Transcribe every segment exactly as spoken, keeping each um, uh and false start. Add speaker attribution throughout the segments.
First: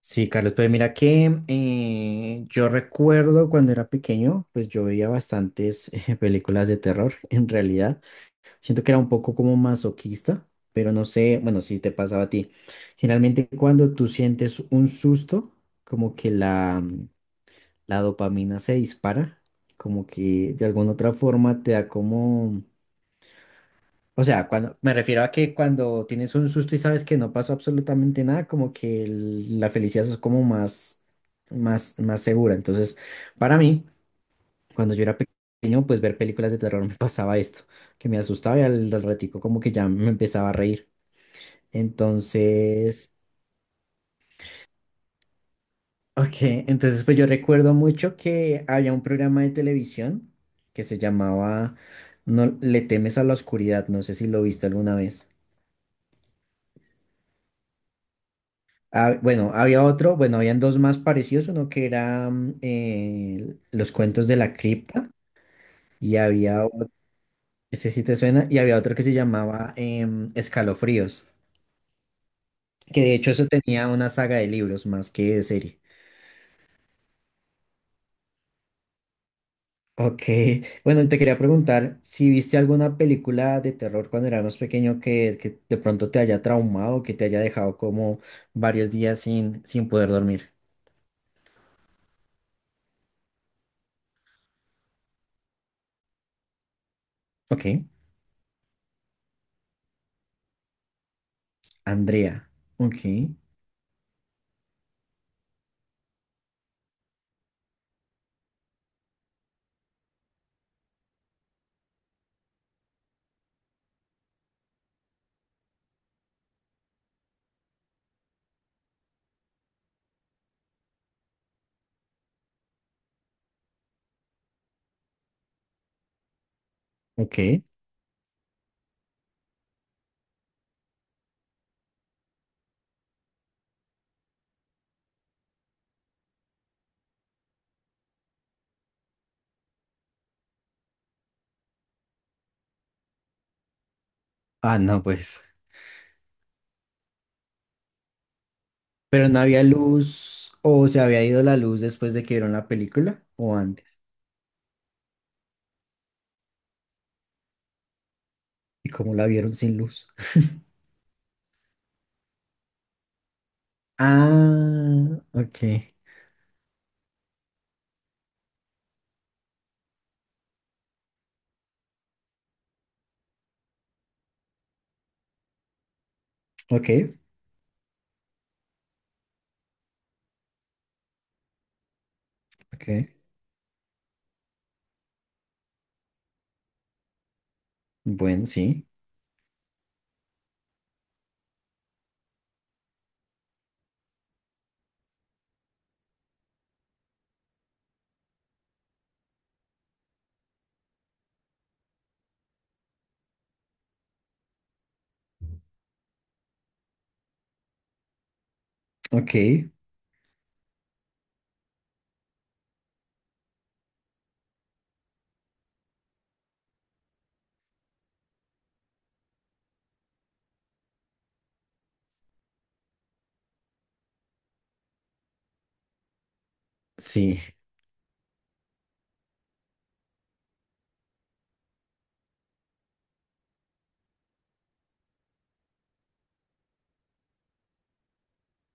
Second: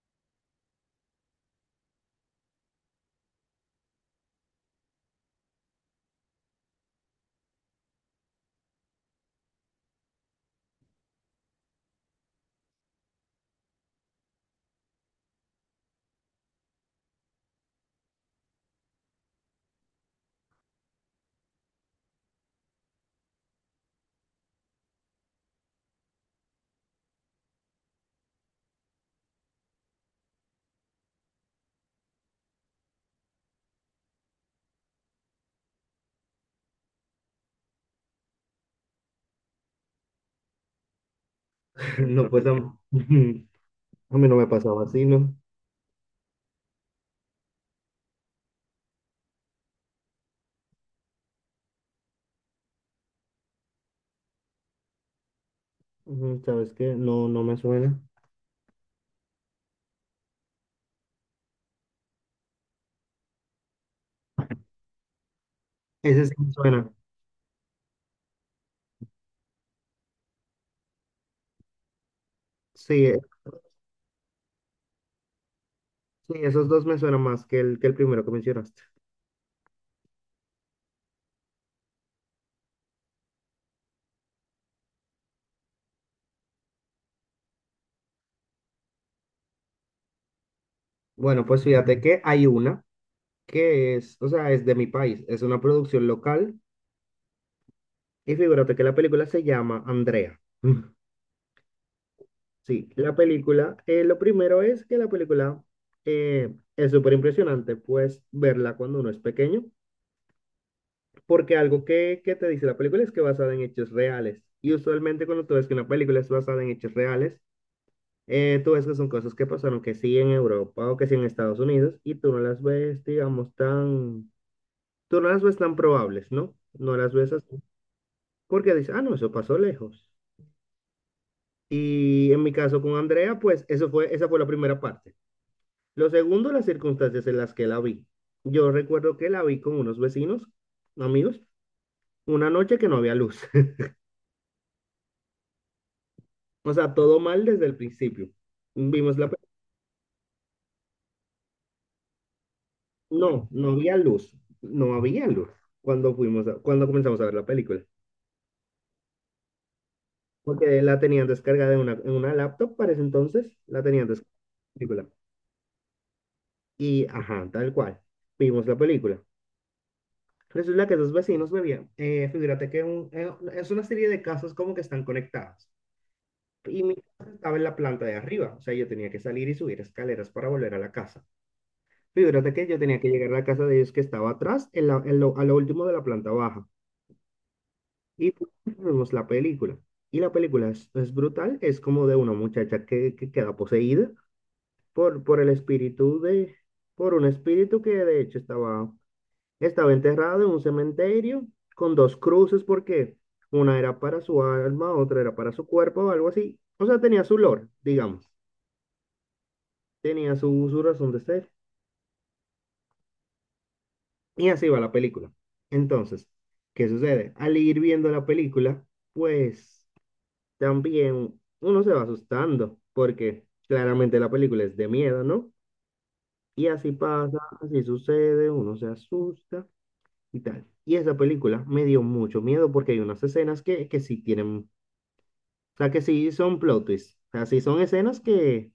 Speaker 1: Sí, Carlos, pues mira que eh, yo recuerdo cuando era pequeño, pues yo veía bastantes eh, películas de terror, en realidad. Siento que era un poco como masoquista, pero no sé, bueno, si te pasaba a ti. Generalmente cuando tú sientes un susto, como que la, mm, la dopamina se dispara, como que de alguna otra forma te da como o sea, cuando me refiero a que cuando tienes un susto y sabes que no pasó absolutamente nada, como que el- la felicidad es como más, más, más segura. Entonces, para mí, cuando yo era pequeño, pues ver películas de terror me pasaba esto, que me asustaba y al, al ratico como que ya me empezaba a reír.
Speaker 2: No, pues a,
Speaker 1: Entonces,
Speaker 2: mí a mí no me pasaba así, ¿no?
Speaker 1: ok, entonces pues yo recuerdo mucho que había un programa de televisión que se llamaba No le temes a la oscuridad, no sé si lo viste alguna vez.
Speaker 2: Ujú, ¿sabes qué? No, no me suena.
Speaker 1: Ah, bueno, había otro, bueno, habían dos más parecidos, uno que era mm, eh, Los cuentos de la cripta y
Speaker 2: Ese sí me
Speaker 1: había otro,
Speaker 2: suena.
Speaker 1: ese sí te suena, y había otro que se llamaba em, Escalofríos, que
Speaker 2: Sí,
Speaker 1: de
Speaker 2: eh,
Speaker 1: hecho eso tenía una saga de libros más que de serie.
Speaker 2: sí, esos dos me suenan más que el, que el primero que mencionaste.
Speaker 1: Ok, bueno, te quería preguntar si viste alguna película de terror cuando eras más pequeño que, que de pronto te haya traumado, que te haya dejado como varios días sin, sin poder dormir.
Speaker 2: Bueno, pues fíjate que hay una que es, o sea, es de mi país, es una producción local
Speaker 1: Ok,
Speaker 2: y figúrate que la película se llama Andrea.
Speaker 1: Andrea.
Speaker 2: Sí, la
Speaker 1: Ok,
Speaker 2: película, eh, lo primero es que la película eh, es súper impresionante, pues verla cuando uno es pequeño. Porque algo que, que te dice la película es que es basada en hechos reales. Y usualmente cuando tú ves que una película es basada en hechos reales, eh, tú ves que son cosas que pasaron que sí en Europa o que sí en Estados Unidos y tú no las ves, digamos, tan, tú no las ves tan probables, ¿no? No las ves
Speaker 1: ok.
Speaker 2: así. Porque dices, ah, no, eso pasó lejos. Y en mi caso con Andrea, pues eso fue, esa fue la primera parte. Lo segundo, las circunstancias en las que la vi. Yo recuerdo que la vi con unos vecinos, amigos, una noche que no había luz.
Speaker 1: Ah, no, pues.
Speaker 2: O sea, todo mal desde el principio. Vimos la
Speaker 1: Pero
Speaker 2: pe-
Speaker 1: no había luz o se había ido la luz después de que vieron la película
Speaker 2: No,
Speaker 1: o
Speaker 2: no había
Speaker 1: antes.
Speaker 2: luz. No había luz cuando fuimos a- cuando comenzamos a ver la película.
Speaker 1: ¿Y cómo la vieron sin luz?
Speaker 2: Porque la tenían descargada en una, en una laptop para ese entonces. La tenían descargada la película.
Speaker 1: Ah, ok,
Speaker 2: Y, ajá, tal cual. Vimos la película. Resulta que dos vecinos bebían. Eh, figúrate que un- eh, es una serie de casas como que están conectadas. Y
Speaker 1: ok,
Speaker 2: mi casa estaba en la planta de arriba. O sea, yo tenía que salir y subir escaleras para volver a la casa. Fíjate que yo
Speaker 1: ok.
Speaker 2: tenía que llegar a la casa de ellos que estaba atrás, en la- en lo- a lo último de la planta baja. Y
Speaker 1: Bueno,
Speaker 2: pues,
Speaker 1: sí,
Speaker 2: vimos la película. Y la película es, es brutal, es como de una muchacha que, que queda poseída por, por el espíritu de, por un espíritu que de hecho estaba, estaba enterrado en un cementerio con dos cruces porque una era para su alma, otra era para su cuerpo o algo así. O sea, tenía su lore, digamos.
Speaker 1: ok,
Speaker 2: Tenía su, su razón de ser. Y así va la película. Entonces, ¿qué sucede? Al ir viendo la película, pues también uno se va asustando, porque claramente la película es de miedo, ¿no? Y así pasa,
Speaker 1: sí,
Speaker 2: así sucede, uno se asusta y tal. Y esa película me dio mucho miedo porque hay unas escenas que, que sí tienen, o sea, que sí son plot twists, o sea, sí son escenas que,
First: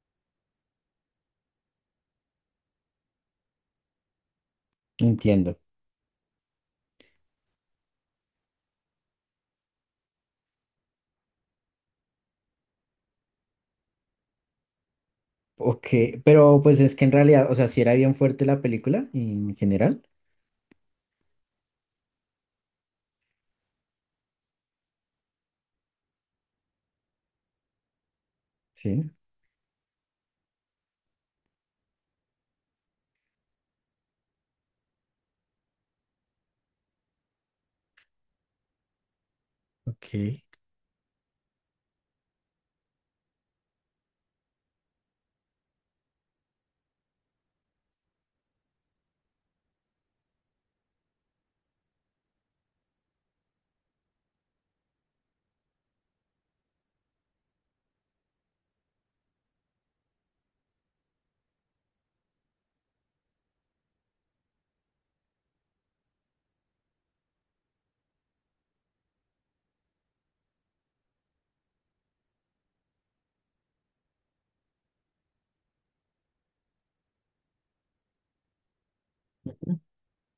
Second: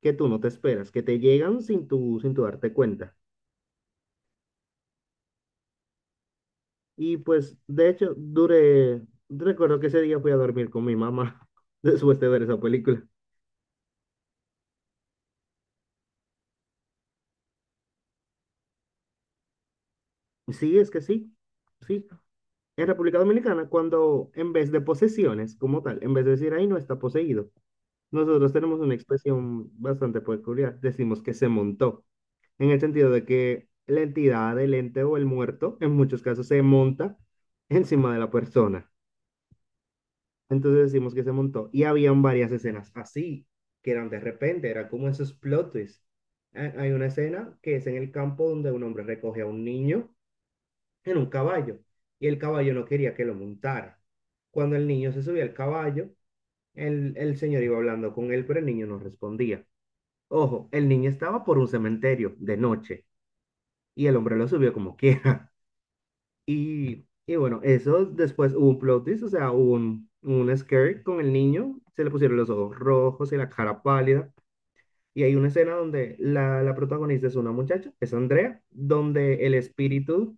Speaker 2: que tú no te esperas, que te llegan sin tu sin tu darte cuenta.
Speaker 1: entiendo.
Speaker 2: Y pues, de hecho, duré, recuerdo que ese día fui a dormir con mi mamá después de ver esa película.
Speaker 1: Ok, pero pues es que en realidad, o sea, si era bien fuerte la película en general.
Speaker 2: Sí, es que sí, sí. En República Dominicana, cuando en vez de posesiones como tal, en vez de decir ahí no está poseído, nosotros tenemos una
Speaker 1: Sí,
Speaker 2: expresión bastante peculiar. Decimos que se montó, en el sentido de que la entidad, el ente o el muerto, en muchos casos, se monta encima de la persona.
Speaker 1: ok,
Speaker 2: Entonces decimos que se montó. Y habían varias escenas así, que eran de repente, era como esos plot twists. Ha- Hay una escena que es en el campo donde un hombre recoge a un niño en un caballo y el caballo no quería que lo montara. Cuando el niño se subía al caballo, el, el señor iba hablando con él, pero el niño no respondía. Ojo, el niño estaba por un cementerio de noche y el hombre lo subió como quiera. Y, y bueno, eso después hubo un plot twist, o sea, hubo un, un scare con el niño, se le pusieron los ojos rojos y la cara pálida. Y hay una escena donde la, la protagonista es una muchacha, es Andrea, donde el espíritu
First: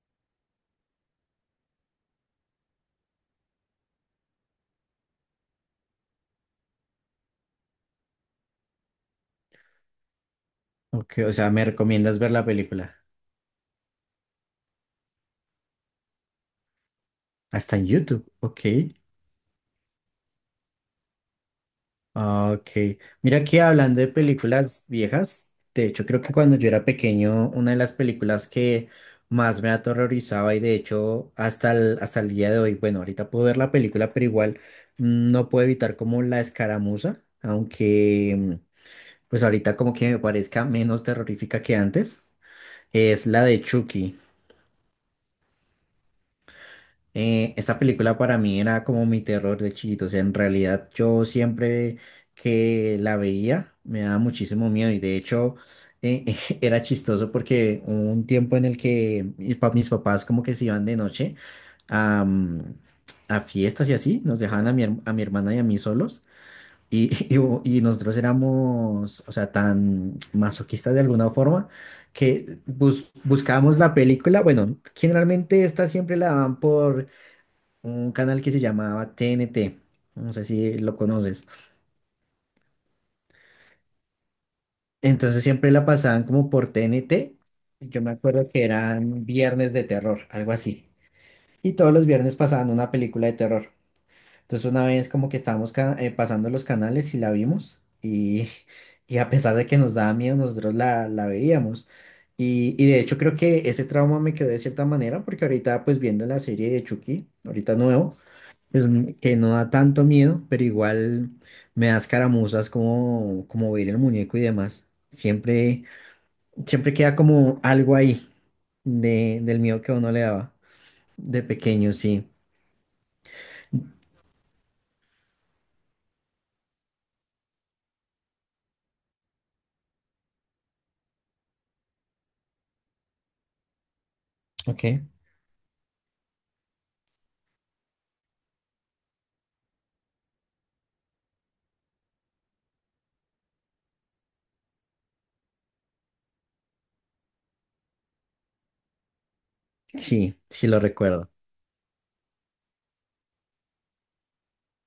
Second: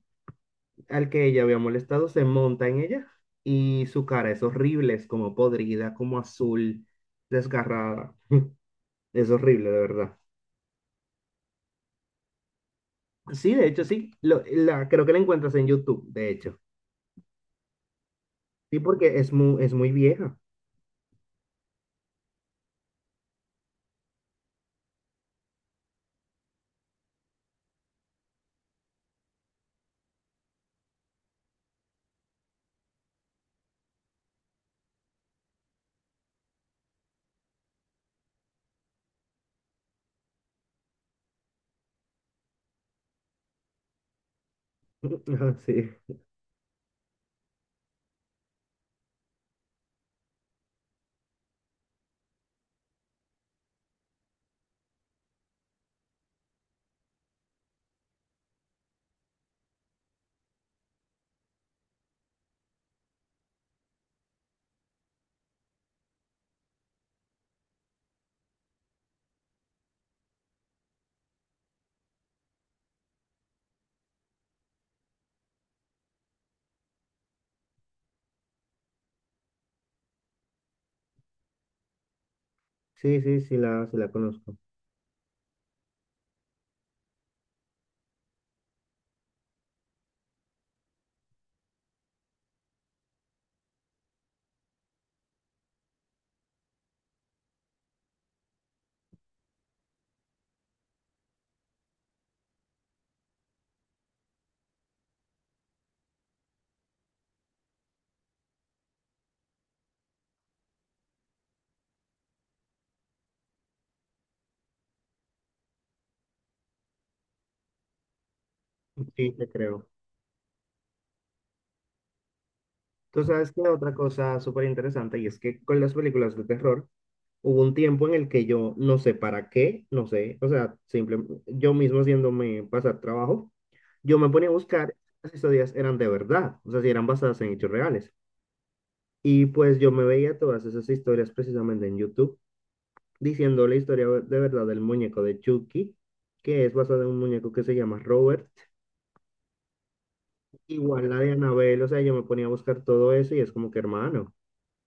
Speaker 2: al que ella había molestado se monta en ella y su cara es horrible, es como podrida, como azul, desgarrada. Es horrible, de verdad.
Speaker 1: ok, o sea, me recomiendas ver la película.
Speaker 2: Sí, de hecho, sí. Lo- la, creo que la encuentras en YouTube, de hecho.
Speaker 1: Hasta en YouTube, ok.
Speaker 2: Sí, porque es muy, es muy vieja.
Speaker 1: Ah, ok, mira que hablando de películas viejas, de hecho creo que cuando yo era pequeño, una de las películas que más me aterrorizaba y de hecho hasta el, hasta el día de hoy, bueno, ahorita puedo ver la película, pero igual mm, no puedo evitar como la escaramuza, aunque mm, pues ahorita como que me parezca menos terrorífica que antes, es la de Chucky.
Speaker 2: Ajá, sí.
Speaker 1: Eh, esta película para mí era como mi terror de chiquito, o sea, en realidad yo siempre que la veía me daba muchísimo miedo y de hecho eh, era chistoso porque hubo un tiempo en el que mis, pa- mis papás como que se iban de noche a, mm, a fiestas y así, nos dejaban a mi, her- a mi hermana y a mí solos y, y, hubo- y nosotros éramos, o sea, tan masoquistas de alguna forma que bus- buscábamos la película, bueno, generalmente esta siempre la dan por un canal que se llamaba T N T. No sé si lo conoces.
Speaker 2: Sí, sí, sí la, sí la conozco.
Speaker 1: Entonces siempre la pasaban como por T N T. Yo me acuerdo que eran viernes de terror, algo así. Y todos los viernes pasaban una película de terror. Entonces una vez como que estábamos ca- eh, pasando los canales y la vimos. Y, y a pesar de que nos daba miedo, nosotros la, la veíamos. Y, y de hecho creo que ese trauma me quedó de cierta manera porque ahorita pues viendo la serie de Chucky, ahorita nuevo. Pues, mm, que no da tanto miedo, pero igual me da escaramuzas como, como ver el muñeco y demás. Siempre, siempre queda como algo ahí
Speaker 2: Sí,
Speaker 1: de,
Speaker 2: te
Speaker 1: del miedo
Speaker 2: creo.
Speaker 1: que a uno le daba de pequeño, sí.
Speaker 2: Tú sabes que otra cosa súper interesante y es que con las películas de terror hubo un tiempo en el que yo no sé para qué, no sé, o sea, simplemente yo mismo haciéndome pasar trabajo, yo me ponía a
Speaker 1: Ok.
Speaker 2: buscar si las historias eran de verdad, o sea, si eran basadas en hechos reales. Y pues yo me veía todas esas historias precisamente en YouTube diciendo la historia de verdad del muñeco de Chucky, que es basada en un muñeco que se llama Robert.
Speaker 1: Sí, sí lo
Speaker 2: Igual la
Speaker 1: recuerdo.
Speaker 2: de Anabel, o sea, yo me ponía a buscar todo eso y es como que, hermano,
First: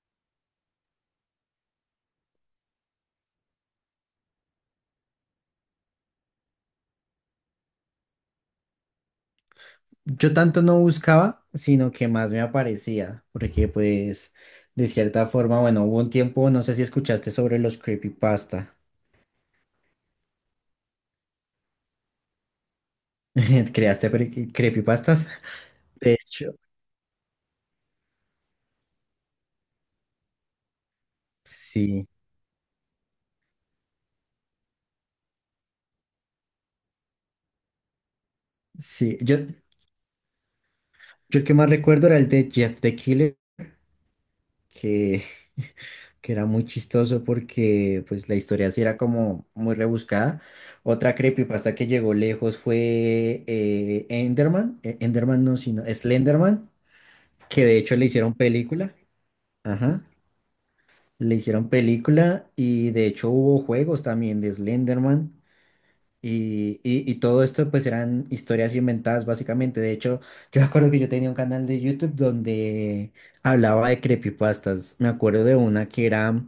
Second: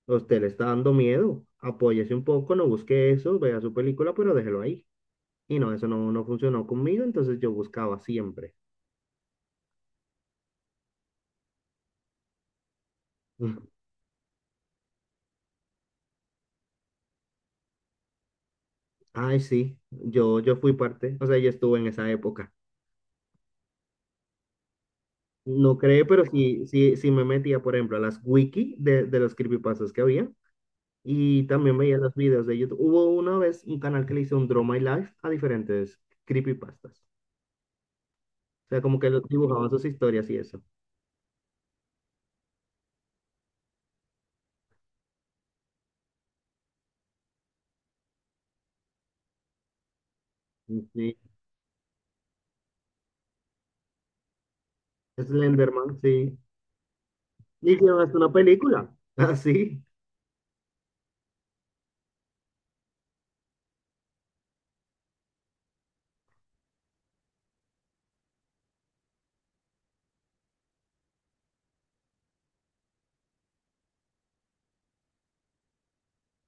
Speaker 2: a usted le está dando miedo, apóyese un poco, no busque eso, vea su película, pero déjelo ahí. Y no, eso no, no funcionó conmigo, entonces yo buscaba siempre.
Speaker 1: Yo tanto no buscaba, sino que más me aparecía, porque
Speaker 2: Mm.
Speaker 1: pues de cierta forma, bueno, hubo un tiempo, no sé si escuchaste sobre los creepypasta.
Speaker 2: Ay, sí, yo, yo fui parte, o sea, yo estuve en esa época.
Speaker 1: ¿Creaste pre- creepypastas?
Speaker 2: No cree,
Speaker 1: De
Speaker 2: pero
Speaker 1: hecho,
Speaker 2: sí, sí, sí me metía, por ejemplo, a las wiki de, de los creepypastas que había y también veía
Speaker 1: sí,
Speaker 2: los videos de YouTube. Hubo una vez un canal que le hizo un Draw My Life a diferentes creepypastas. O sea, como que
Speaker 1: sí.
Speaker 2: los
Speaker 1: Yo,
Speaker 2: dibujaban sus historias y eso.
Speaker 1: Yo el que más recuerdo era el de Jeff the Killer, que, que era muy chistoso porque pues la historia sí era como muy rebuscada. Otra
Speaker 2: Sí,
Speaker 1: creepypasta que llegó lejos fue eh, Enderman, eh, Enderman no, sino
Speaker 2: Slenderman, sí.
Speaker 1: Slenderman, que de
Speaker 2: Y que
Speaker 1: hecho le
Speaker 2: es una
Speaker 1: hicieron
Speaker 2: película.
Speaker 1: película.
Speaker 2: Así.
Speaker 1: Ajá, le hicieron película y de hecho hubo juegos también de Slenderman. Y, y, y todo esto pues eran historias inventadas básicamente. De hecho, yo me acuerdo que yo tenía un canal de YouTube donde hablaba de creepypastas. Me acuerdo de una que era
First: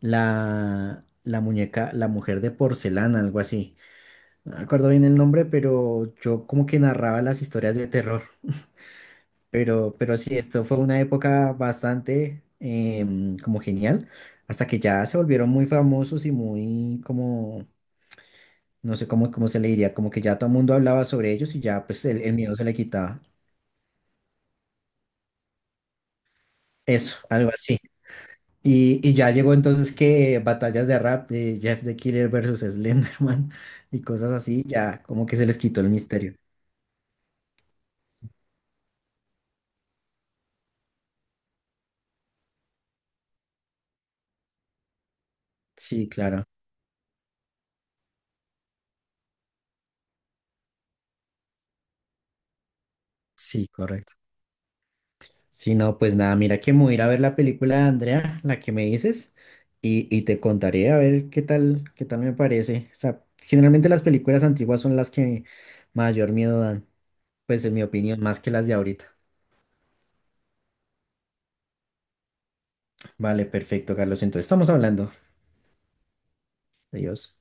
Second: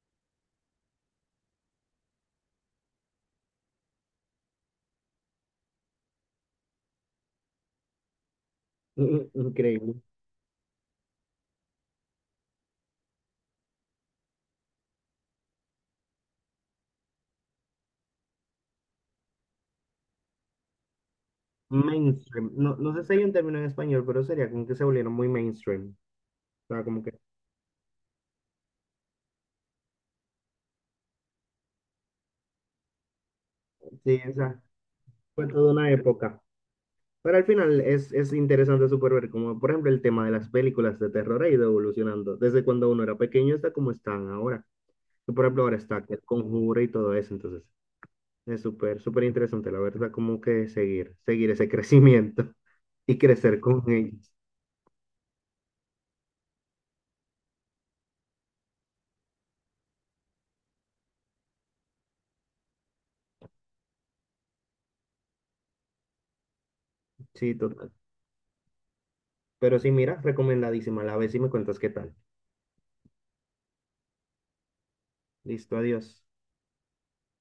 Speaker 1: la, la muñeca, la mujer de porcelana, algo así. No me acuerdo bien el nombre, pero yo como que narraba las historias de terror.
Speaker 2: In- Increíble.
Speaker 1: Pero, pero sí, esto fue una época bastante em, como genial, hasta que ya se volvieron muy famosos y muy como no sé cómo, cómo se le diría, como que ya todo el mundo hablaba sobre ellos y ya pues el, el
Speaker 2: Mainstream.
Speaker 1: miedo se
Speaker 2: No,
Speaker 1: le
Speaker 2: no sé si
Speaker 1: quitaba.
Speaker 2: hay un término en español, pero sería como que se volvieron muy mainstream. O sea, como que
Speaker 1: Eso, algo así. Y, y ya llegó entonces que batallas de rap de Jeff the Killer versus Slenderman y
Speaker 2: sí,
Speaker 1: cosas
Speaker 2: o sea,
Speaker 1: así, ya como que se
Speaker 2: fue
Speaker 1: les
Speaker 2: toda
Speaker 1: quitó el
Speaker 2: una
Speaker 1: misterio.
Speaker 2: época. Pero al final es, es interesante súper ver como, por ejemplo, el tema de las películas de terror ha ido evolucionando. Desde cuando uno era pequeño hasta como están ahora. Y, por ejemplo, ahora está
Speaker 1: Sí,
Speaker 2: el
Speaker 1: claro.
Speaker 2: conjuro y todo eso. Entonces, es súper, súper interesante, la verdad, como que seguir, seguir ese crecimiento y crecer
Speaker 1: Sí,
Speaker 2: con
Speaker 1: correcto.
Speaker 2: ellos.
Speaker 1: Sí, no, pues nada, mira que me voy a ir a ver la película de Andrea, la que me dices, y, y te contaré a ver qué tal, qué tal me parece. O sea, generalmente las películas antiguas son las que mayor miedo dan,
Speaker 2: Sí,
Speaker 1: pues en mi
Speaker 2: total.
Speaker 1: opinión, más que las de ahorita.
Speaker 2: Pero sí, mira, recomendadísima. La ves y me cuentas qué tal.
Speaker 1: Vale, perfecto, Carlos. Entonces estamos hablando.
Speaker 2: Listo, adiós.
Speaker 1: Adiós.